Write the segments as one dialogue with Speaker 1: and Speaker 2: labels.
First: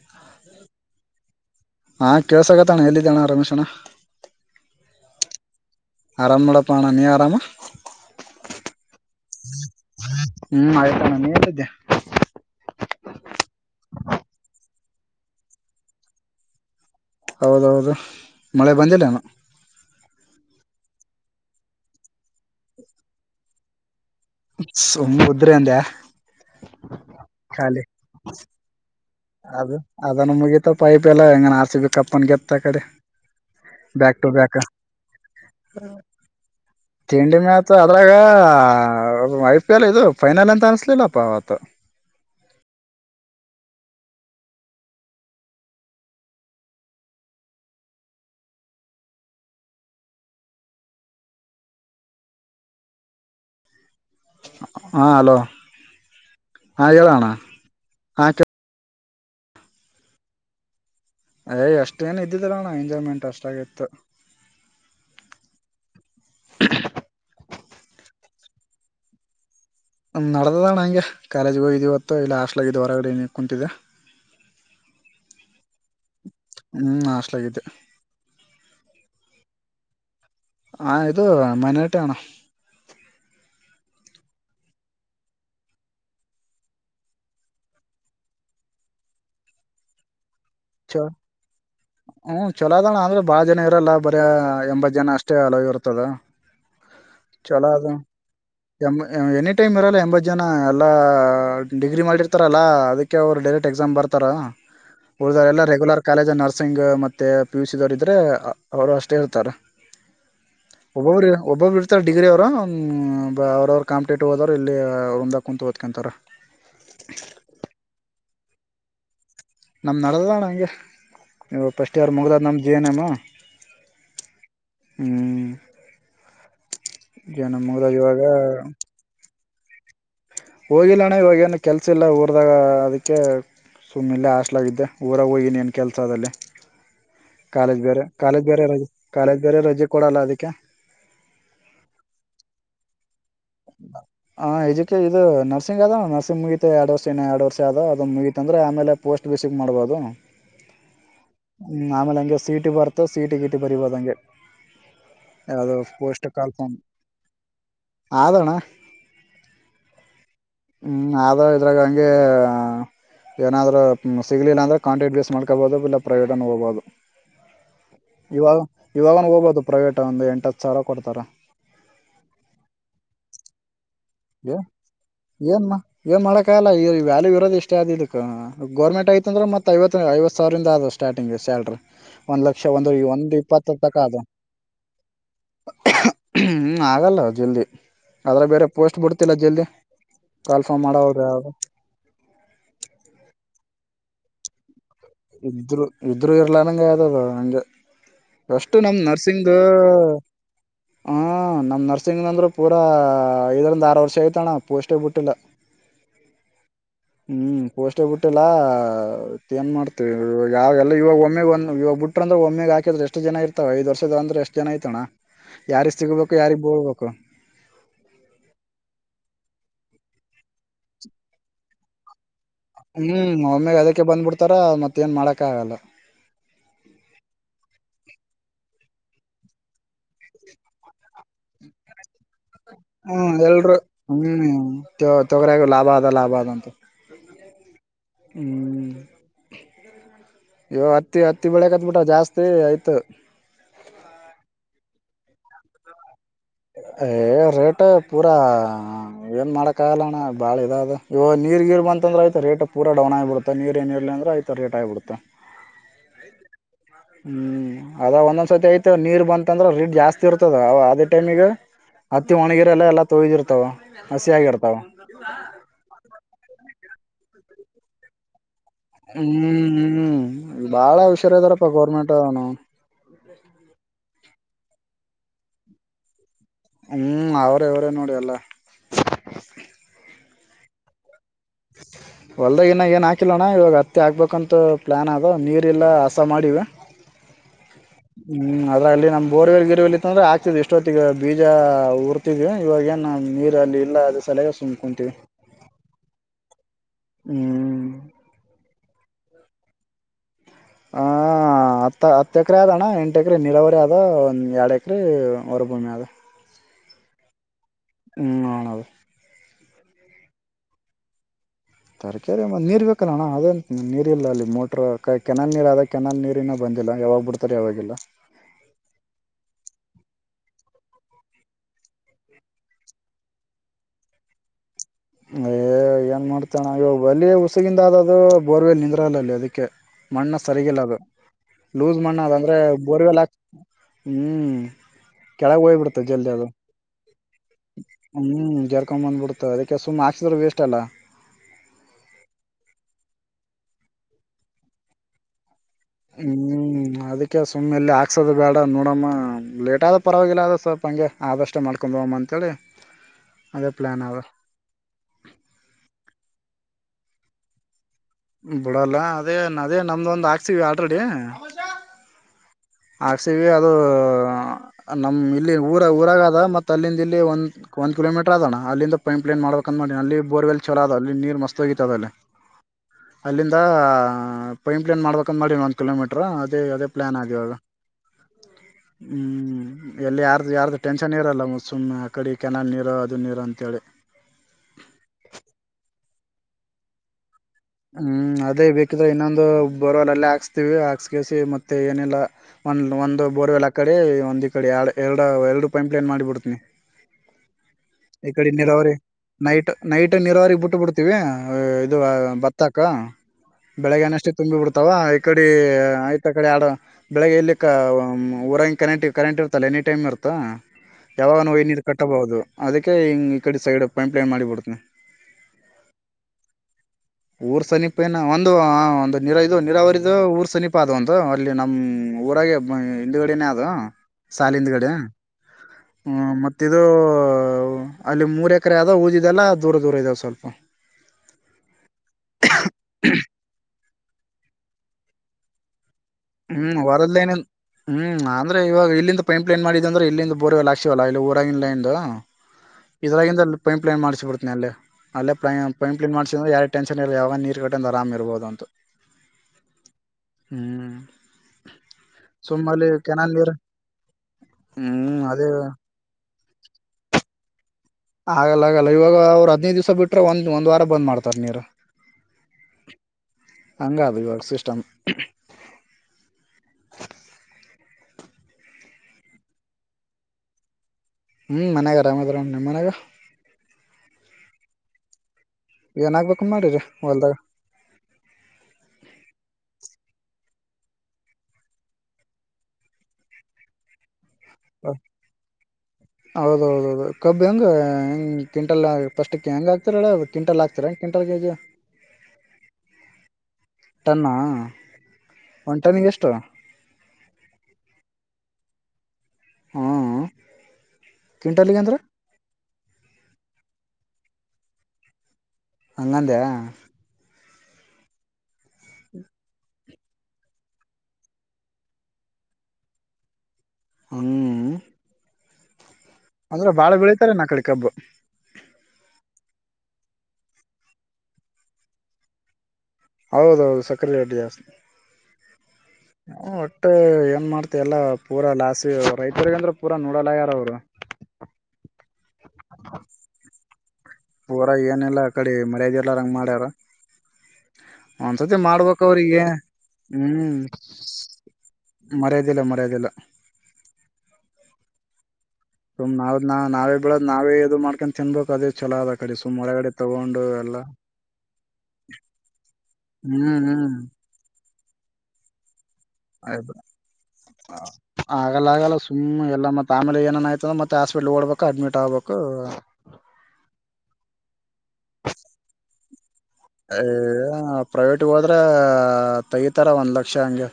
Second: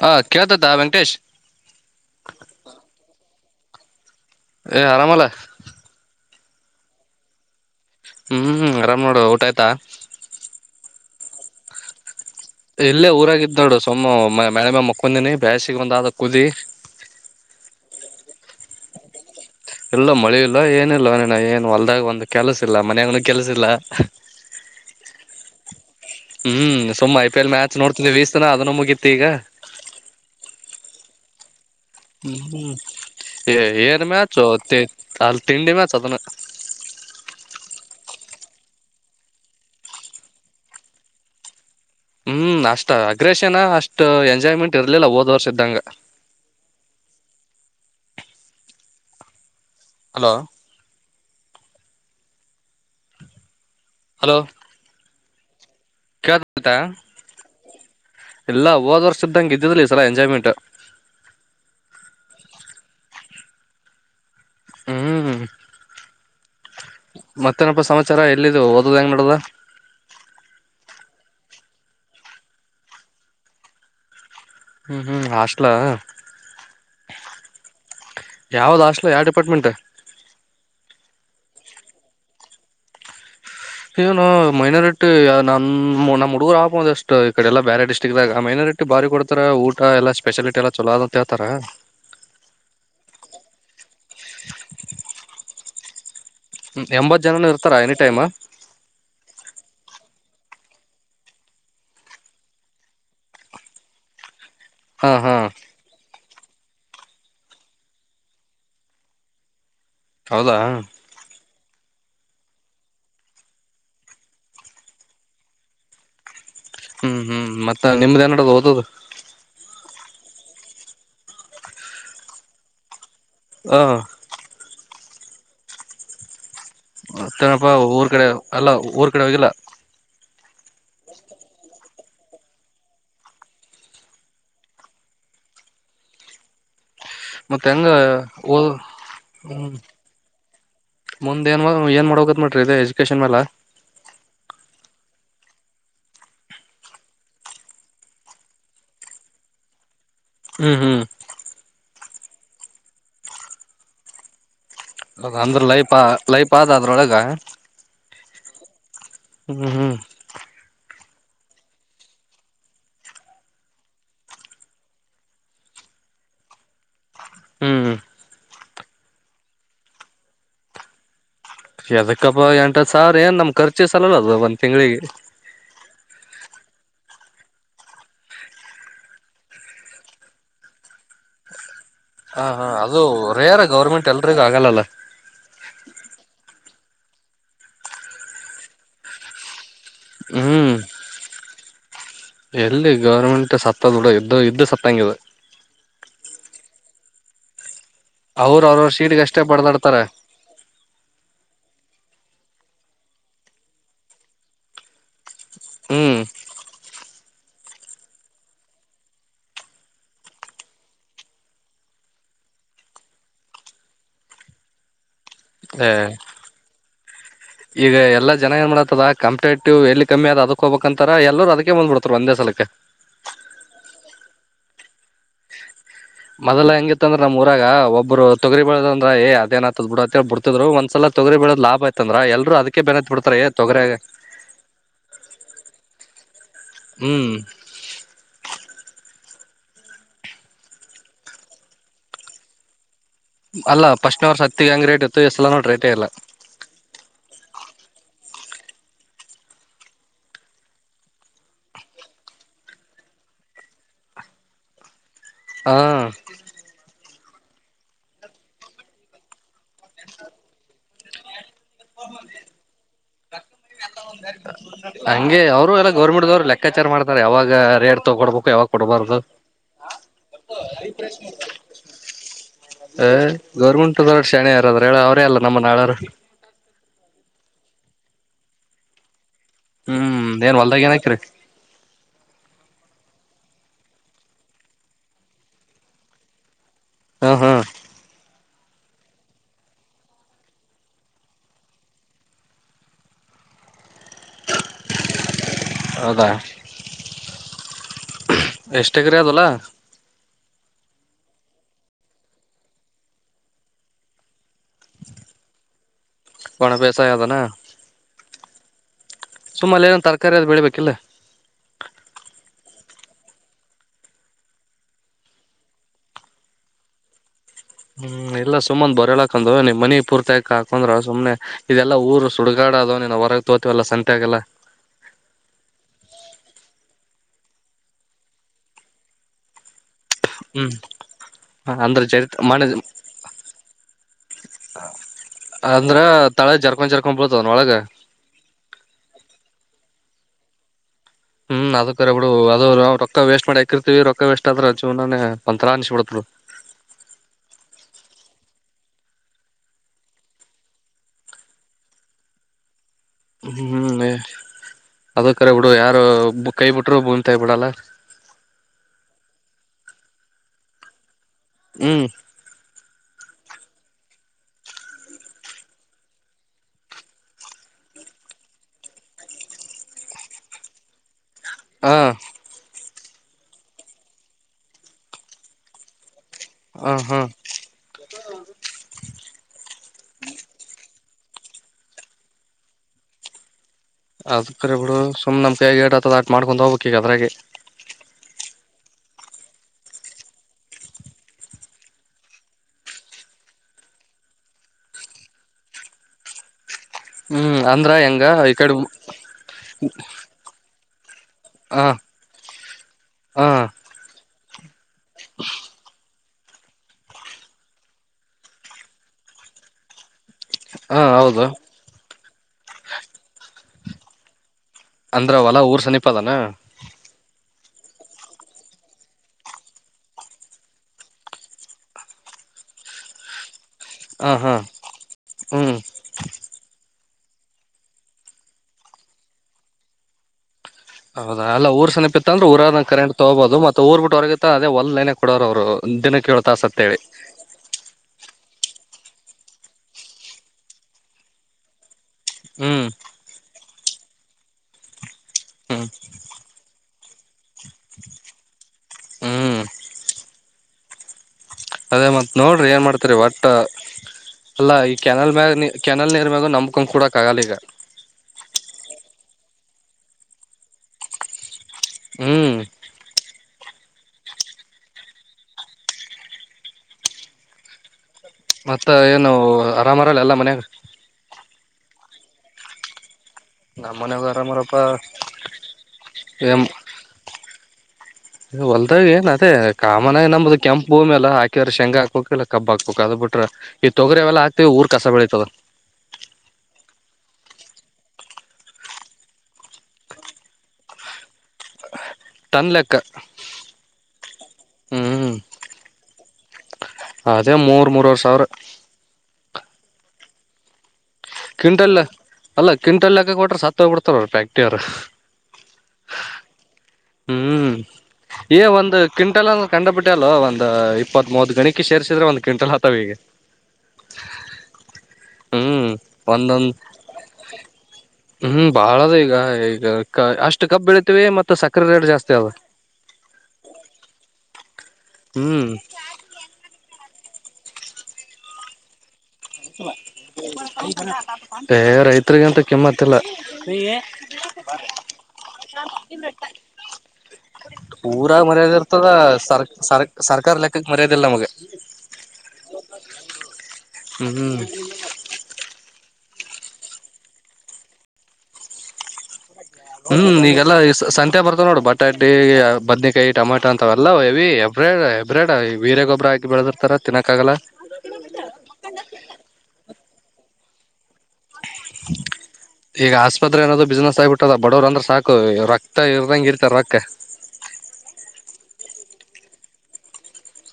Speaker 1: ಹ ಕೇಳ್ತತ್ತ ವೆಂಕಟೇಶ್
Speaker 2: ಹಾ ಕೇಳಳ್ಸಕತಣ ಎಲ್ಲಿಿದ್ದಣ ರಮೇಶ್ ಕ
Speaker 1: ಏ ಆರಾಮಲ್ಲ
Speaker 2: ಆರಾಮಳ ಪಣ ನೀ ಆರಾಮ
Speaker 1: ಹ್ಮ್ ಆರಾಮ್ ನೋಡು ಊಟ ಆಯ್ತಾ
Speaker 2: ಹ ನೀತ್ದ
Speaker 1: ಇಲ್ಲೇ ಊರಾಗಿದ್ ನೋಡು ಸೊಮಮ್ಮ ಮಳ ಮ ಮುಕ್ಕಂದಿನಿ ಬೇಸಿಗೆ ಬಂದಾದ ಕುದಿ
Speaker 2: ಹೌದೌದು ಮಳೆ ಬಂದಿಲ್ಲನ
Speaker 1: ಇಲ್ಲ ಮಳಿಿಲ್ಲ ಏನ ಇಲ್ವನನ ಏನ್ ಹೊಲ್ದಾಗ ಒಂದು ಕೆಲ್ಸಿಲ್ಲ ಮನ್ಯಾಗನ ಕೆಲ್ಸ ಇಿಲ್ಲ
Speaker 2: ಸುಮ್ ಉದ್ರಿ ಅಂದ್ಯಾ
Speaker 1: ಹ್ಮ್ ಸುಮಮ್ಮ ಐ ಪಿ ಎಲ್ ಮ್ಯಾಚ್
Speaker 2: ಖಾಲಿ
Speaker 1: ನೋಡ್ತಿದ್ದವಿ ವಸ್ತನ ಅದನ್ನು ಮುಗ
Speaker 2: ಅದು ಅದನ್ನ ಮುಗಿತ ಪೈಪ್ ಎಲ್ಲ ಹೆಂಗನ್ ಆಸಿ ಬಿ ಕಪ್ಪನ್ ಗೆತ್ತ
Speaker 1: ಹ್ಮ್ಮ
Speaker 2: ಕಡೆ
Speaker 1: ಏರ
Speaker 2: ಬ್ಯಾಕ್ ಟು
Speaker 1: ಮ್ಯಾಚೋ
Speaker 2: ಬ್ಯಾಕ್
Speaker 1: ಅ ತಿಂಡಂಡ ಮ್ಯಾಚ್ದ
Speaker 2: ಟಿಂಡ ಮತ ಅ ಅದ್ರಾಗ ಐ ಪಿ ಎಲ್ ಇದು ಫೈನಲ್ ಅಂತ ಅನ್ಸ್ಲಿಲ್ಲಪ್ಪ ಅವತ್ತು
Speaker 1: ಹ್ಮ್ ಅಷ್ಟ ಅಗ್ರಷನಾ ಅಷ್ಟು ಎಂಜಾಯ್ಮೆಂಟ್ ಇರ್ಲಿಲ್ಲ ಓದವರ್ಷ ಇದ್ದಂಗ ಹಲೋ ಹಲೋ
Speaker 2: ಹ ಹಲೋ
Speaker 1: ಕ್ದತಾ
Speaker 2: ಹಾ ಹೇಳೋಣ ಹಾ
Speaker 1: ಇಲ್ಲ ಹೋದ್ ವರ್ಷ ಸ್ದಂಗಗೆ ಇದಿದ್ರಲ ಸಲ ಎಂಜಾಯ್ಮೆಂಟ್
Speaker 2: ಅಯ ಅಷ್ಟೇನ ಇದಿದರಣ ಎಂಜಾಯ್ಮೆಂಟ್ ಅಷ್ಟಾಗಿತ್ತು
Speaker 1: ಹ್ಮ್ ಮತ್ತೆನಪ ಸಮಾಚಾರ ಎಲ್ಲ ಓದ್ ಹೆಂಗ ನಡಿದ
Speaker 2: ನಡ್ದದಣ ಹಂಗೆ ಕಾಲೇಜ್ ಹೋಗಿದೀವತ್ತು ಇಲ್ಲ ಹಾಸ್ಟ್ಲಗಿದ್ದ ಹೊರಗಡೆ ಏನ ಕುಂತಿದೆ
Speaker 1: ಹ್ಮ್ ಹ್ಮ್ ಹಾಸ್ಟೆಲ್ ಹ
Speaker 2: ಲ [inaudible]
Speaker 1: ಯಾವ್ದ ಹಾಸ್ಟೆಲ್ ಯಾವ ಡಿಪಾರ್ಟ್ಮೆಂಟ್
Speaker 2: ಹಾ ಇದು ಮನಟ ಆಣ
Speaker 1: ಇವನು ಮೈನಾರಿಟಿ ನ ನಮ್ಮ ಹುಡುಗರು ಆಬಹಂದ ಅಷ್ಟು ಈ ಕಡೆ ಎಲ್ಲಾ ಬೇರೆ ಡಿಸ್ಟ್ರಕ್ ದಾಗ ಮೈನ ಬಾರಿ ಕೊಡ್ತಾರ ಊಟ ಎಲ್ಲ ಸ್ಪೆಷಾಲಿಟಿ ಎಲ್ಲ ಚಲೋ
Speaker 2: ಚ
Speaker 1: ಅದ ಅಂತ ಹೇಳ್ತಾರ
Speaker 2: ಹ್ಮ್ ಚೊಲೋ ಅದಣ ಅಂದ್ರ ಬಾಳ ಜನ ಇರಲ್ಲ ಬರ ಎಂಬತ್ತು ಜನ ಅಷ್ಟೇ ಹಲೋ ಇರ್ತದ
Speaker 1: ಎಂಬತ್ ಜನನು
Speaker 2: ಚಲ
Speaker 1: ಇರ್ತಾರ
Speaker 2: ಅದು
Speaker 1: ಎನಿ ಟೈಮ್
Speaker 2: ಎ ಎನಿ ಟೈಮ್ ಇರಲ್ಲ ಎಂಬ ಜನ ಎಲ್ಲಾ ಡಿಗ್ರಿ ಮಾಡಿರ್ತಾರಲ್ಲಾ ಅದಕ್ಕೆ ಅವರು ಡೈರೆಕ್ಟ್ ಎಕ್ಸಾಮ್ ಬರ್ತಾರ
Speaker 1: ಹಾ ಹಾ
Speaker 2: ಉಳಿದವರೆ ಎಲ್ಲ ರೆಗ್ಯುಲರ್ ಕಾಲೇಜ್ ನರ್ಸಿಂಗ್ ಮತ್ತೆ ಪಿ ಯು ಸಿ ದವರ್ ಇದ್ರೆ ಅವ್ರು ಅಷ್ಟೇ ಇರ್ತಾರೆ
Speaker 1: ಹೌದಾ
Speaker 2: ಒಬ್ಬೊಬ್ಬ ಇಡ್ತಾರೆ ಡಿಗ್ರಿ ಅವ್ರು ಅವ್ರವ್ರ ಕಾಂಪಿಟೇಟಿವ್ ಹೋದವರು ಇಲ್ಲಿ ಅವರುಂದಾಗ ಕುಂತು ಓದ್ಕೊಂತಾರೆ
Speaker 1: ಹ್ಮ್ ಹ್ಮ್ ಮತ್ತ ನಿಮ್ದ ನಡದು ಓದದು
Speaker 2: ನಮ್ ನಡಣ ಹಂಗೆ ನೀವು ಫಸ್ಟ್ ಇಯರ್ ಮುಗ್ದಾದ್ ನಮ್ ಜಿ ಎನ್ ಎಮ್
Speaker 1: ಹ್ಮ
Speaker 2: ಹ್ಮ್ ಜಿ ಎನ್ ಎಮ್
Speaker 1: ಮತ್ತೇನಪ್ಪಾ
Speaker 2: ಮುಗ್ದದ್
Speaker 1: ಊರ್ ಕಡೆ
Speaker 2: ಇವಾಗ
Speaker 1: ಅಲ್ಲ ಊರ್ ಕಡೆ ಹೋಗಿಲ್ಲ
Speaker 2: ಹೋಗಿಲ್ಲಾನ ಇವಾಗೇನು ಕೆಲ್ಸ ಇಲ್ಲ ಊರಿದಾಗ ಅದಕ್ಕೆ ಸುಮ್ಮನೆಲ್ಲೇ ಹಾಸ್ಲಾಗಿದ್ದೆ ಊರ ಹೋಗನಿ ಏನ್ ಕೆಲಸ ಅದಲ್ಲಿ
Speaker 1: ಮತ್ತ
Speaker 2: ಕಾಲೇಜ್
Speaker 1: ಹೆಂಗ
Speaker 2: ಬೇರೆ ಕಾಲೇಜ್ ಬೇರೆ
Speaker 1: ಓದ್
Speaker 2: ರಜೆ ಕಾಲೇಜ್ ಬೇರೆ ರಜೆ ಕೊಡಲ್ಲ ಅದಕ್ಕೆ
Speaker 1: ಮುಂದ್ ಏನ್ ಏನ್ ಮಾಡೋಕತ್ರಿ ಇ ಎಜುಕೇೇಶನ್ ಮೇಲ
Speaker 2: ಹ ಎಜು ಇದು ನರ್ಸಿಂಗ್ ಅದ ನರ್ಸಿಂಗ್ ಮುಗಿತತೆ ಎರಡ್ ವರ್ಷ ಇನ ಎರಡ್ ವರ್ಷ ಆದ ಅದ್ ಮುಗಿತತ ಅಂದ್ರೆ ಆಮೇಲೆ ಪೋಸ್ಟ್ ಬಸಕ್ ಮಾಡ್ಬಹದು
Speaker 1: ಹ್ಮ್ ಹ್ಮ್
Speaker 2: ಆಮೇಲೆ ಹಂಗೆ ಸೀಟ ಬರ್ತ ಸೀಟ ಗಿಟ್ ಬರಿಬೋದುಂಗೆ
Speaker 1: ಹೌದ ಅಂದ್ರೆ ಲೈಫ ಲೈಫ ಆದ ಅದ್ರೊಳಗ
Speaker 2: ಆದಣ್ಣ
Speaker 1: ಹ್ಮ್ ಹ್ಮ್
Speaker 2: ಹ್ಮ್ ಆದ ಇದ್ರಾಗ ಹಂಗೆ ಏನಾದ್ರೂ ಸಿಗ್ಲಿಲ್ಲ ಅಂದ್ರ ಕಾಟ್ರಾಕ್ಟ್ ಬೇಸ್ ಮಾಡ್ಕೊಬಹದು ಇಲ್ಲ ಪ್ರೈವೇಟ್ ಅನ್ನು ಹೋಗಬಹುದು
Speaker 1: ಹ್ಮ್
Speaker 2: ಇವಾಗ ಇವಾಗ ಹೋಗ್ಬಹದು ಪ್ರೈವೇಟ್ ಒಂದು ಎಂಟಟ್ ಹತ್ ಸಾವಿರ ಕೊಡ್ತಾರ
Speaker 1: ಎದಕ್ಕಪ್ಪಾ ಎಂಟದ ಸಾವರ ಏನ್ ನಮ ಖರ್ಚ
Speaker 2: ಏನ್ ಏನ್ ಮಾಡಕ್ಕಾಗಲ್ಲ ಈ ವ್ಯಾಲ್ಯೂ ಇರೋದು ಇಷ್ಟ ಆದ ಇದಕ್ಕೆ ಗವರ್ನಮೆಂಟ್ ಐತು ಅಂದ್ರ ಮತ್ತತ್ ಐವ ಐವತ್ತು ಸಾವಿರಂದ ಆದದು ಸ್ಟಾರ್ಟಿಂಗ್ ಸ್ಯಾಲ್ರಿ ಒಂದ್
Speaker 1: ಹಾ
Speaker 2: ಲಕ್ಷ
Speaker 1: ಹಾ
Speaker 2: ಒಂದು
Speaker 1: ಅದು
Speaker 2: ಒಂದು
Speaker 1: ರೇರ್
Speaker 2: ಇಪ್ಪತ್ತು ತಕ
Speaker 1: ಗೌರ್ಮೆಂಟ್
Speaker 2: ಅದು
Speaker 1: ಎಲ್ರಿಗೂ ಆಗಲ್ಲಲ್ಲ
Speaker 2: ಹ್ಮ ಆಗಲ್ಲ ಜಲ್ದಿ ಆದದ್ರ ಬೇರೆ ಪೋಸ್ಟ್ ಬಿಡ್ತಿಲ್ಲ ಜಲ್ದಿ
Speaker 1: ಹ್ಮ್
Speaker 2: ಕಾಲ್ಫಾರ್ಮ್ ಮಾಡವ್ರ
Speaker 1: ಎಲ್ಲಿ ಗೌರ್ಮೆಂಟ್ ಸತ್ತ ದದುಡ ಇದ್ದ ಇದ್ದ ಸ
Speaker 2: ಇದ್ರು ಇರ್ಲಾನಂಗಗೆ ಆಗೆದೊ ಹಂಗೆ
Speaker 1: ಅವ್ರ
Speaker 2: ಪಸ್ಟು
Speaker 1: ಅವ್ರವ್ರ
Speaker 2: ನಮ್ದ
Speaker 1: ಸೀಟ್ಗೆ ಅಷ್ಟೇ
Speaker 2: ನರ್ಸಿಂಗ
Speaker 1: ಬಡದಾಡ್ತಾರ
Speaker 2: ಧು ನರ್ಸಿಂಗ್ನ ಅಂದ್ರೆ ಪೂರ ಐದರಿಂದ ಆರು ವರ್ಷ ಐತಣ್ಣ ಪೋಸ್ಟೇ ಬಿಟ್ಟಿಲ್ಲ
Speaker 1: ಹ್ಮ್
Speaker 2: ಹ್ಮ್ ಪೊಷ್ಟ ಬಿಟ್ಟಿಲ್ಲಾ ಏನ್ ಮಾಡ್ತೇವಿ ಯಾವಾಗಲ್ಲ ಇವಾಗ ಒಮ್ಮೆಾಗ ಒಂದ ಇವಾಗ ಬಿಟ್ಟಂದ್ರೆ ಒಮ್ಮೆಗೆ ಹಾಕಿದ್ರೆ ಎಷ್ಟ ಜನ ಇರ್ತವೆ ಐದ ವರ್ಷದ ಅಂದ್ರೆ ಎಷ್ಟ ಜನ ಐತಣ ಯಾರಿ ಸಿಗ್ಬೇಕು ಯಾರಿಗ್ ಬೋಳ್ಬೇಕು
Speaker 1: ಈಗ ಎಲ್ಲ ಜನ ಏನ್ ಮಾಡತದ ಕಂ ಟಿವ್ ಎಲ್ಲಿ ಕಿಮ್ಮಿ ಅದ ಹೋಗಬೇಕಂತ ಎಲ್ಲರು ಅದಕ್ಕೆ ಬಂದ್ ಬಿಡ್ತಾರೆ ಒಂದೇ ಸಲಕ್ಕೆ
Speaker 2: ಹ್ಮ್ ಒಮ್ಮೆಾಗ ಅದಕ್ಕೆ ಬಂದ್ಬಿಡ್ತಾರ ಮತ್ತ ಏನ್ ಮಾಡಕ ಆಗಲ್ಲ
Speaker 1: ಮೊದಲ ಹೆಂಗತ್ತ ಅಂದ್ರ ನಮ್ಮ ಊರಾಗ ಒಬ್ಬ ತಗರಿ ಬಳದ್ರ ಏ ಅದಏನದ್ ಬಿಡ ಅಂತ ಹೇಳಿ ಬಿಡ್ತಿದ್ ಒಂದ್ಸಲ ತೊಗರಿಳದ ಲಾಭ ಆಯತ ಅಂದ್ರ ಎಲ್ರು ಅದು
Speaker 2: ಹ್ಮ ಎಲ್ರತೊಗರೆಗ ಲಾಭ ಅದ ಲಾಭ ಅದಂತ
Speaker 1: ಹ್ಮ್
Speaker 2: ಹ್ಮ್ ಇವಾಗ ಅತ್ತಿ ಅತ್ತಿ ಬೆಳಕತ ಬಿಟ್ ಜಾಸ್ತಿ ಆಯ್ತು
Speaker 1: ಅಲ್ಲ ಫಸ್ಟ್ವ್ರ ಹತ್ತಿಗೆ ಹೆಂಗಗೆ ರೇಟ್ ಇತ್ತು ಎಸ್ಲ್ಲ ನೋಡ ರೇಟೇ ಎಲ್ಲ
Speaker 2: ರೇಟ್ ಪೂರಾ ಏನ್ ಮಾಡಕ ಆಗಲ್ಲಣ್ಣ ಬಾಳ ಇದದ ಇವಗ ನೀ ನೀರರ್ಗಿ ಬಂತ ದ್ರ ಆಯ್ತು ರೇಟ್ ಪೂರಾ ಡೌನ್ ಆಗಿಬಿಡುತ್ತ ನೀರ್ ಏನ್ ಇಲ್ಲ ಅಂದ್ರ ಆಯತ ರೇಟ್ ಆಗಿಬಿಡತದ
Speaker 1: ಹಾ
Speaker 2: ಹ್ಮ್ ಅದ ಒಂದೊಂದ್ಸತಿ ಆಯ್ತ ನೀರ್ ಬಂತಂದ್ರೆ ರೇಟ್ ಜಾಸ್ತಿ ಇರ್ತದ ಅದೇ ಟೈಮಿಗ ಹಸಿ ಆಗಿರ್ತಾವ
Speaker 1: ಹಂಗೆ ಅವರು ಎಲ್ಲ ಗೌರ್ಮೆಂಟ್ವರು ಲೆಕ್ಕಾಚಾರ ಮಾಡ್ತಾರೆ ಯಾವಾಗ ರೇಟ್ ತೊಗೊಡ್ಬೇಕು ಯಾವಾಗ ಕೊಡ್ಬಾರ್ದು
Speaker 2: ಹ್ಮ್ ಹ್ಮ್ ಬಾಳ ಹುಷಾರ ಇದದಾರಪ್ಪಾ ಗೌರ್ಮೆಂಟ್ ಅವನು
Speaker 1: ಏ್ ಗೌರ್ಮೆಂಟ್ದ ಶಣೆ ಯಾರದ್ರ ಹೇಳ ಅವ್ರೇ ಅಲ್ಲ ನಮ್ಮ ನಾಳಾರರು
Speaker 2: ಹ್ಮ್ ಅವ್ರ ಇವರೇ ನೋಡ ಎಲ್ಲ
Speaker 1: ಹ್ಮ್ ಏನ್ ಹೊಲ್ದಾಗ ಏನ ಆಕಿರಿ
Speaker 2: ಹೊಲ್ದಗ ಇನ್ನ ಏನ್ ಹಾಕಿಲ್ಲಣ್ಣ ಇವಾಗ ಹತ್ತಿ ಹಾಕ್ಬೇಕಂತೂ ಪ್ಲಾನ್ ಆದ ನೀರಿಲ್ಲ ಹಸಾ ಮಾಡಿವಿ
Speaker 1: ಹಾ ಹಾ
Speaker 2: ಹ್ಮ್ ಅ್ರ ಅಲ್ಲಿ ನಮ್ ಬೋರ್ವಲ್ ಗಿರಿಲ್ ಇತ್ತಂದ್ರೆ ಆಗ್ತಿದ್ ಇಷ್ಟೊತ್ತ ಈಗ ಬೀಜ ಉರ್ತಿದ್ವಿ ಇವಾಗ ಏನ್ ನೀರ ಅಲ್ಲಿ ಇಲ್ಲ ಅದ್ರ ಸಲಗೆ ಸುಮಕಂತೀವಿ
Speaker 1: ಹೌದಾ
Speaker 2: ಹ್ಮ್
Speaker 1: ಎಷ್ಟ್ ಎಕ್ರೆ ಆದ ಹೊಲ
Speaker 2: ಹ ಹತ್ತ ಹತ್ತ ಎಕರೆ ಆದದಣ್ಣ ಎಂಟ ಎಕರೆ ನೀರಾವರಿ ಆದದ ಒ ಎರಡು ಎಕ್ಕರೆ ಹೊರ ಭೂಮಿ ಆದ
Speaker 1: ಸಾಯದಾನ
Speaker 2: ಹ್ಮ ಅಣ್ಣದು
Speaker 1: ಸುಮ ಅಲ್ಲಿ ಏನರೆ ತರಕಾರಿ ಅದು ಬೆಳಬೇಕಿಲ್ಲ
Speaker 2: ತರಕಾರಿ ನೀರ್ ಬೇಕಲ್ಲ ಅಣ್ಣ ಅದ ನೀರ್ ಇಲ್ಲ ಅಲ್ಲಿ ಮೋಟ್ರ ಕೆನಾಲ್ ನೀರ್ ಆದ ಕೆನಲ್ ನೀರಿನ ಬಂದ ಯಾವಾಗ ಬಡು
Speaker 1: ಹ್ಮ್ ಇಲ್ಲ ಸುಮ್ಮ್ ಬೋರ್ಲ್ ಹಾಕೊಂಡು ನೀ ಮನಿ ಪೂರ್ತಿಕ್ ಹಾಕಂದ್ರ ಸುಮ್ನೆ ಇದೆಲ್ಲ ಊರು ಸುಡುಗಾಡ ಅದ ನೀನು ಹೊರಗೆ ತೋತವಲ್ಲ ಸಂತೆಗೆಲ್ಲ
Speaker 2: ಹೇ ಏನ್ ಮಾಡ್ತೇಣ ಇವು ಅಲ್ಲಿ ಉುಸಿಗಿಂದ ಆದದು ಬೋರ್ವೆಲ್ ನಿಂದ್ರಲ್ಲ ಅಲ್ಲಿ ಅದಕ್ಕೆ ಮಣ್ಣ
Speaker 1: ಹ್ಮ್
Speaker 2: ಸರಿಗಿಲ್ಲದು ಲೂಸ್
Speaker 1: ಅಂದ್ರ
Speaker 2: ಮಾ
Speaker 1: ಜರಿ
Speaker 2: ಣ್ಣದ ಅಂದ್ರೆ
Speaker 1: ಮನೆ
Speaker 2: ಬೋರ್ವೆಲ್ ಹಾಕ್ ಹ್ಮ್ ಕೆಳಗೆ ಹೋಗ್
Speaker 1: ಅಂದ್ರ
Speaker 2: ಬಿಡ್ತದೆ ಜಲ್ದಿ ಅದು
Speaker 1: ತಳ ಜರ್ಕೊಂಡ್ ಜರ್ಕೊಂಡ್ ಬೀಳ್ತವನ್ ಒಳಗ
Speaker 2: ಹ್ಮ್ ಜರ್ಕೊ್ ಬಂದ್ ಬಿಡ್ತ ಅದಕ್ಕೆ ಸುಮ ಮಾಡಿಸಿದರು ವೇಸ್ಟ್ ಅಲ್ಲ
Speaker 1: ಹ್ಮ್ ಅದ ಕರ ಬಿಡು ಅದು ರೊಕ್ಕ ವೇಸ್ಟ್ ಮಾಡಿ ಆಕಿರ್ತಿವಿ ರೊಕ್ಕ ವೇಸ್ಟ್ ಆದ್ರ ಜೀವನನೆ
Speaker 2: ಹ್ಮ್ ಅದಕ್ಕೆ ಸುಮ್ಮ ಇಲ್ಲೆ ಹಾ ಹಕ್ಸೋದು ಬೇಡ ನೋಡಮ್ಮ ಲೇಟ್ ಆದ ಪರವಾಗಿಲ್ಲ ಅದು ಸ್ವಲ್ಪ ಹಾಗಂಗೆ ಆದಷ್ಟೇ ಮಾಡ್ಕೊಂಡು ಹೋವಮ್ಮ ಅಂತೇಳಿ
Speaker 1: ಹ್ಮ್
Speaker 2: ಅದೇ
Speaker 1: ಹ್ಮ್
Speaker 2: ಪ್ಲಾನ್ ಅದ
Speaker 1: ಅದ ಕರ ಹುಡು ಯಾರು ಕೈ ಬಿಿಟ್ಟ ಭೂಮಿತಾಯಿ ಬಿಡಲ್ಲ
Speaker 2: ಬಿಡಲ್ಲ ಅದೇ ಅದೇ ನಮ್ದೊಂದ್ ಹಾಕ್ತೀವಿ ಆಲ್ರೆಡಿ
Speaker 1: ಹ್ಮ್
Speaker 2: ಹಾಕ್ಸೀವಿ ಅದು ನಮ ಇಲ್ಲಿ ಊರ ಊರಾಗದ ಮತ್ತ ಅಲ್ಲಿಂದ ಇಲ್ಲಿ ಒಂದು ಒಂದ ಕಿಲೋಮೀಟರ್ ಅದಣ ಅಲ್ಲಿಂದ ಪೈಪ್ಲಿನ್ ಮಾಡಬೇಕಕ್ಂದ ಮಾಡಿ ಅಲ್ಲಿ ಬೋರ್ವೆಲ್ ಚಲೋದ ಅಲ್ಲಿ ನೀ ಮಸ್ ತಗತ
Speaker 1: ಹಾ
Speaker 2: ಅಲ್ಲಿಂದ ಪೈಂಪ್ಲನ್ ಮಾಡ್ಬೇಕ ಮಾಡಿ ಒಂದ್ ಕಿಲೋಮೀಟರ್ ಅದೇ ಅದೇ
Speaker 1: ಹ
Speaker 2: ಪ್ಲಾನ್
Speaker 1: ಹಾ
Speaker 2: ಆಗಿವಾಗ ಹ್ಮ್ ಎಲ್ಲಿ ಯಾರ್ದು ಯಾರ್ದುಟೆನ್ ಇರಲ್ಲ ಸುಮ್ಮ್ ಆ ಕಡೆ ಕೆನಾಲ್ ನೀರ ಅದು ನೀರ ಅಂತೇಳಿ
Speaker 1: ಅದ್ ಕರಿ ಬಿಡು ಸುಮ್ ನಮ್ಾಗಿ ಡ್ತದ ಆಟ ಮಾಡ್ಕೊಂಡು ಹೋಗ್ಬೇಕ ಈಗ ಅದ್ರಾಗೆ
Speaker 2: ಹ್ಮ್ ಅದೇ ಬೇಕಿದೆ ಇನ್ನೊಂದು ಬರ್ವಲ್ಲ್ಲೇ ಹಾಕ್ಸ್ತಿೀವಿ ಹಾಕ್ಸ್ಕಸಿ ಮತ್ತೆ ಏನಿಲ್ಲ ಒಂದ ಒಂದು ಬೋರ್ವೆ ಎಲ್ಲ ಆ ಕಡೆ ಒಂದ ಈ ಕಡೆ ಎರಡು ಎರಡು ಪೈಂಪ್ ಲೈನ್ ಮಾಡಿಬಿಡ್ತನಿ
Speaker 1: ಹ್ಮ್ ಅಂದ್ರ ಹೆಂಗ
Speaker 2: ಈ ಕಡೆ ನೀರಾವರಿ ನೈಟ್ ನೈಟ್ ನೀರಾವರಿ ಬಿಟ್ಟ ಬಿಿಡ್ತ ತಿವ
Speaker 1: ಹ
Speaker 2: ಇದು ಬತ್ತಕ
Speaker 1: ಹ
Speaker 2: ಬೆಳಿಗ್ಗೆನಷ್ಟೇ ತುಂಬಿ ಬಿಡ್ತ ತವ ಇಕಡೆ ಆಯ ಕಡೆ ಆಡ ಬೆಳಗ್ ಎಲ್ಲಿಊರಾಿ ಕರೆಂಟ್ ಕರೆಂಟ್ ಇರ್ತಲ್ಲ ಎನಿ ಟೈಮ್ ಇರ್ತ್ತ
Speaker 1: ಹ
Speaker 2: ತ್ತ ಯಾವಾಗ
Speaker 1: ಹೌದು
Speaker 2: ನೋ ನೀರು ಕಟ್ಟಬಹುದು ಅದಕ್ಕೆ ಹಿಂಗ ಈ ಕಡೆ ಸೈಡ್ ಪೈಂಪ್ ಲೈನ್ ಮಾಡಿಬಿಡ್ತನಿ
Speaker 1: ಅಂದ್ರವಲ್ಲಾ ಊರ್ ಸನೀಪ ಅದಾನ
Speaker 2: ಊರ್ ಸಮೀಪಏನ ಒಂದು ಒಂದು ನೀರಾ ಇದು ನೀರಾವರಿದ ಊರ್ ಸಮೀಪ ಅದ ಒಂದು ಅಲ್ಲಿ ನಮ್ಮ್ ಕೂರಾಗ ಹಿಂದಗಡನೇ ಅದು
Speaker 1: ಹ
Speaker 2: ಸಾಲ
Speaker 1: ಹಾ
Speaker 2: ಹಿಂದಗಡೆ
Speaker 1: ಹ್ಮ್
Speaker 2: ಮ ತಿದು ಅಲ್ಲಿ ಮೂರ್ ಎಕರೆ ಆದ ಊದಿದೆಲ್ಲ ದೂರ ದೂರ ಇದಾವ ಸ್ವಲ್ಪ
Speaker 1: ಹೌದಾ ಅಲ್ಲ ಊರ್ ಸನಪಿತ್ತ ಅಂದ್ರ ಊರದ ಕರೆಂಟ್ ತಗಬಹದು ಮತ್ತೆಊರ್ ಬಿಟ್ಟ ಹೊರಗತ್ತ ಅದೇ ಒಂದ್ ಲೈನಕ್ ಕೊಡೋರು ಅವರು ಒಂದ ದಿನ
Speaker 2: ಹ್ಮ್
Speaker 1: ಕೇಳತಾಸತ್ತೇವೆ
Speaker 2: ಹೊರದ್ಲೇನ ಹ್ಮ್ ಅಂದ್ರೆ ಇವ ಇಲ್ಲಿಂದ ಪೈಪ್ ಏನ್ ಮಾಡಿದ ಅಂದ್ರೆ ಇಲ್ಲಿಂದ ಬೋರ್ ಎಲ್ಲ ಆಕ್ಷಿವಲ್ಲ ಇಲ್ಲಿ ಊರಾಗಿಲ್ಲಂದು
Speaker 1: ಹ್ಮ್
Speaker 2: ಇದ್ರಾಗಿಂದ ಪೈಂಪ್ಲನ್ ಮಾಡ್ ಬಿಡ್ತನ ಅಲ್ಲೆ
Speaker 1: ಹ್ಮ್
Speaker 2: ಪೈಪ್ಲೇನ್ ಮಾಡಸಿದ್ರ ಯಾರ ಟೆನಸನ್ ಇಲ್ಲ ಯಾಗ ನೀರು ಕಟ್ಟ ಅ ಆರಾಮ್ ಇರ್ಬಹುದು ಅಂತ
Speaker 1: ಹ್ಮ್
Speaker 2: ಹ್ಮ್
Speaker 1: ಅದೇ ಮತ್ ನೋಡ್ರಿ ಏನ್
Speaker 2: ಸುಮ್ಮಲ್ಲಿ
Speaker 1: ಮಾಡ್ತರಿ
Speaker 2: ಕೆನಾಲ್
Speaker 1: ಒಟ್ಟ
Speaker 2: ನೀರ್
Speaker 1: ಅಲ್ಲಾ ಈ
Speaker 2: ಹ್ಮ್
Speaker 1: ಕೆನಲ್
Speaker 2: ಅದೇ
Speaker 1: ಮ್ಯಾಗ ಕೆನಲ್ ನೀರ್ ಮ್ಯಾಗ ನಂಬಕೊಂಡ್ ಕೂಡಕ್ಕಾಗಲ್ಲ ಈಗ
Speaker 2: ಆಗಲ್ಲ ಆಗಲ್ಲ ಇವಾಗ ಅವರು ಹದ್ಿನೈದು ದಿವ್ಸ ಬಿಟ್ರೆ ಒಂದ ಒಂದ್ ವಾರ ಬಂದ್ ಮಾಡ್ತಾರ ನೀರು
Speaker 1: ಹ್ಮ್
Speaker 2: ಹಂಗಆದುವ ಸಿಸಟಮ
Speaker 1: ಮತ್ತ ಏನು ಆರಾಮರಲ್ಲ ಎಲ್ಲ ಮನ್ಯಾಗ
Speaker 2: ಹ್ಮ್ ಮನ್ಯಾಗ ಆರಾಮ್ದರಾಮ್ ನಿಮ್ ಮನ್ಯಾಗ
Speaker 1: ನಮ್ಮ್ ಮನೆಾಗ ಅರಾಮರಪ
Speaker 2: ಏನಾಗ್ಬೇಕನ್ ಮಾಡಿರಿ ಹೊಲ್ದಾಗ
Speaker 1: ಹೊಲ್ದಾಗ ಏನ್ ಅದೇ ಕಾಮನಾಗ ನಮದು ಕೆಂಪು ಭೂಮಿ ಎಲ್ಲ ಹಾಕಿದ್ರೆ ಶಂಗ ಹಾಕೋಕಲ್ಲ ಕಬ್ ಹಾಕಬೇಕ ಅದು ಬಿಟ್ರ ಈ ತೊಗರಿವೆಲ್ಲಾ ಹಾಕ್ತಿವಿ ಊರ್ ಕಸ ಬೆಳತದ
Speaker 2: ಕಬ್ಬಿ ಹಂಗೆ ಹೆಂಗೆ್ವಿಂಟಲ್ ಫಸ್ಟ್ು ಹೆಂಗೆ ಹಾತರಲ್ಲ ಕ್ಂಟಲ್ ಹಾಕ್ತರಾಂ್ವಿಂಟಲ್ ಕೆಜಿ
Speaker 1: ತಣ್ಣ ಲೇಕಾ
Speaker 2: ಟನ್ನಾ
Speaker 1: ಹ್ಮ್
Speaker 2: ಒಂದ್ ಟನ್ನಿಗೆ ಎಷ್ಟು
Speaker 1: ಅದೇ ಮೂರು ಮೂರವರೆ ಸಾವಿರ
Speaker 2: ಹ್ಮ್ ಹ
Speaker 1: ಕ್ವಿಂಟಲ್ ಅಲ್ಲ ಕ್ವಿಂಟಲ್ ಲೇಕ ಕೊಟ್ರ ಸಾತ್ ಹೋಗಿಬ ಬಿಡ್ತಾರ ಪ್ಯಾಕ್ಟಿಯ ಅವರು
Speaker 2: ಹಂಗಂದ
Speaker 1: [inaudible] ಒಂದು ಕ್ವಿಂಟಲ್ ಅಂದ ಕಂಡ್ ಬಿಿಟ್ಟೆ ಅಲ್ವ ಒಂದ ಇಪ್ಪತ್ ಮೂ್ ಗಣಿ ಸೇರ್ರಿಸಿದ್ರೆ ಒಂದ್ ಕ್ವಿಂಟಲ್ ಆತಾವ ಈಗ
Speaker 2: ಹನು
Speaker 1: ಹ್ಮ್
Speaker 2: ಅಂದ್ರೆ
Speaker 1: ಒಂದೊಂದ್
Speaker 2: ಬಾಳ ಬೆಳಿತಾರೆ ನ ಕಡ ಕ ಹಬ್ಬ
Speaker 1: ಬಾಳದ ಈಗ ಈಗ ಅಷ್ಟು ಕಬ್ ಬೆಳಿತೀವಿ ಮತ್ತ ಸಕ್ಕರೆ ರೇಟ್ ಜಾಸ್ತಿ ಅದ
Speaker 2: ಹೌದೌದು ಸಕ್ಕರೆ ಅಡ್ಡಿ ಜಾಸ್ತಿ
Speaker 1: ಹ್ಮ್
Speaker 2: ಒಟ್ಟೆ ಏನ್ ಮಾಡ್ತ ಎಲ್ಲ ಪೂರಾ ಲಾಸ್ ರೈತರಿಗ ಅಂದ್ರ ಪೂರಾ ನೋಡಲಾಗ್ಯಾರ ಅವ್ರು
Speaker 1: ಹೆ ರೈತ್ಗಂತ ಕಿಮ್ಮತ್ತಲ್ಲ
Speaker 2: ಊರಗ ಏನಿಲ್ಲ ಆ ಕಡೆ ಮರ್ಯಾದಿಲ್ಲಂಗ್ ಮಾಡ್ಯಾರ
Speaker 1: ಊರಾಗ
Speaker 2: ಒಂದ್ಸತಿ
Speaker 1: ಮರ್ಯಾದೆ
Speaker 2: ಮಾಡ್ಬೇಕ
Speaker 1: ಇರ್ತದ
Speaker 2: ಅವ್ರಿಗೆ
Speaker 1: ಸರ್ ಸರ್ ಸರ್ಕಾರ ಲೆಕ್ಕಕ್ ಮರ್ಯಾದೆ ಇಲ್ಲ ನಮಗ
Speaker 2: ಮರ್ಯದಿಲ್ಲ ಮರ್ಯದಿಲ್ಲ
Speaker 1: ಹ್ಮ್
Speaker 2: ಸುಮ್ ನಾವ್ ನಾವೇಬೀಳದ ನಾವೇಇದು ಮಾಡಕೆಂದ ತಿನ್ಬೇಕ ಅದೇ ಚಲೋ ಅದ ಅಕಡಿಸ
Speaker 1: ಹ್ಮ್ ಈಗೆಲ್ಲಾ ಈ ಸಂತೆ ಬರ್ತವ ನೋಡು ಬಟಾಟಿ ಬದ್ನೇಕಾಯಿ
Speaker 2: ಹ್ಮ್
Speaker 1: ಟಮಾಟೊ ಅಂತ
Speaker 2: ಹ್ಮ್
Speaker 1: ಎಲ್ಲ ಎವಿ ಬ್ರೆಡ್ ಬ್ರೆಡ್
Speaker 2: ಆಯ್ತ ಆಗಲ್ಲ ಆಗಲ್ಲ ಸುಮ್ಮ್ನೆ ಎಲ್ಲ ಮತ್ತ ಆಮೇಲೆ ಏನನ್ ಆಯ್ತದ ಮತ್ತೆ ಹಾಸ್ಪಿಟ್ಲ್ ಓಡ್ಬೇಕು ಅಡ್ಮಿಟ್ ಆಗ್ಬೇಕು
Speaker 1: ಈಗ ಆಸ್ಪತ್ರೆ ಅನ್ನೋದು ಬಿಸ್ನೆಸ್ ಆಗ್ಬಿಟ್ಟದ ಬಡವ್ರ ಅಂದ್ರ ಸಾಕು ರಕ್ತ ಇರ್ದಂಗ ಇರ್ತಾರ ರೊಕ್ಕ.
Speaker 2: ಅಯ್ಯ ಪ್ರೈವೇಟ್ಗೆ ಹೋದ್ರೆ ಮತ್ತ ಈತರ ಒಂದ್ ಲಕ್ಷ ಹಂಗೆ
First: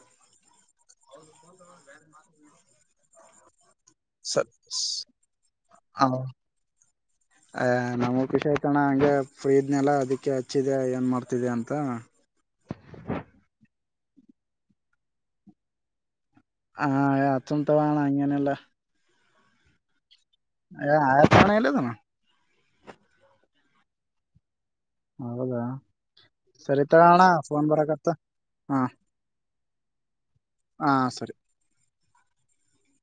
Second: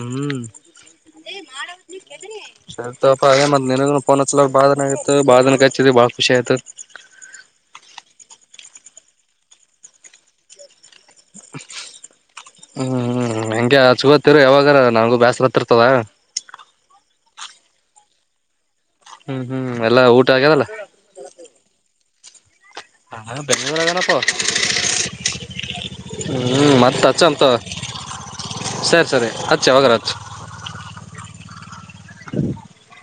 Speaker 1: ಹ್ಮ್ ಸರಿ ತೊಪ ನಿನಗನೂ ಪೋನ ಅಚ್ಚಲಾರ ಬಾಳದಿನ ಆಗಿತ್ತು ಬಾಳದಿನ ಅಚ್ಚಿದಿ ಬಾಳಖುಷಿ ಆಯತ್
Speaker 2: ಅ ನಮಗ ಖುಷಿ ಆಯ್ತಣ ಹಂಗೆ ಫ್ರೀ ಇದ್ನೆಲ್ಲ ಅದಕ್ಕೆ ಹಚ್ಚಿದೆ ಏನ್ ಮಾಡ್ತಿದೆ ಅಂತ
Speaker 1: ಆಚಾಗೋಂತಾಇರು ಯಾವಾಗಾರ ನಂಗೂ ಬ್ಯಾಸರ ಅತಿರತದ
Speaker 2: ಹಾ ಹ ಅಚ್ಚುಮ ತೋ ಅಣ್ಣ ಅಂಗನಿಲ್ಲ
Speaker 1: ಹ್ಮ್ ಹ್ಮ್ ಎಲ್ಲಾ ಊ
Speaker 2: ಯ ಆಯತಣ್ಣ ಎಲ್ಲದವ
Speaker 1: ಹಾ ಬೆಂಗಳೂರಗನಪ್ಪ
Speaker 2: ಹೌದಾ
Speaker 1: ಹ್ಮ್
Speaker 2: ಸರಿ
Speaker 1: ಮತ್ತ
Speaker 2: ತಗೋಣ
Speaker 1: ಅಚ್ಚಮ್ ತೋ
Speaker 2: ಫೋನ್ ಬರಕತ್ತ ಹಾ
Speaker 1: ಸರಿ ಸರಿ ಅ ಅಚ್ಚ ಯಾವಾಗರ ಅಚ್ಚು
Speaker 2: ಹಾ ಸರಿ
Speaker 1: [inaudible]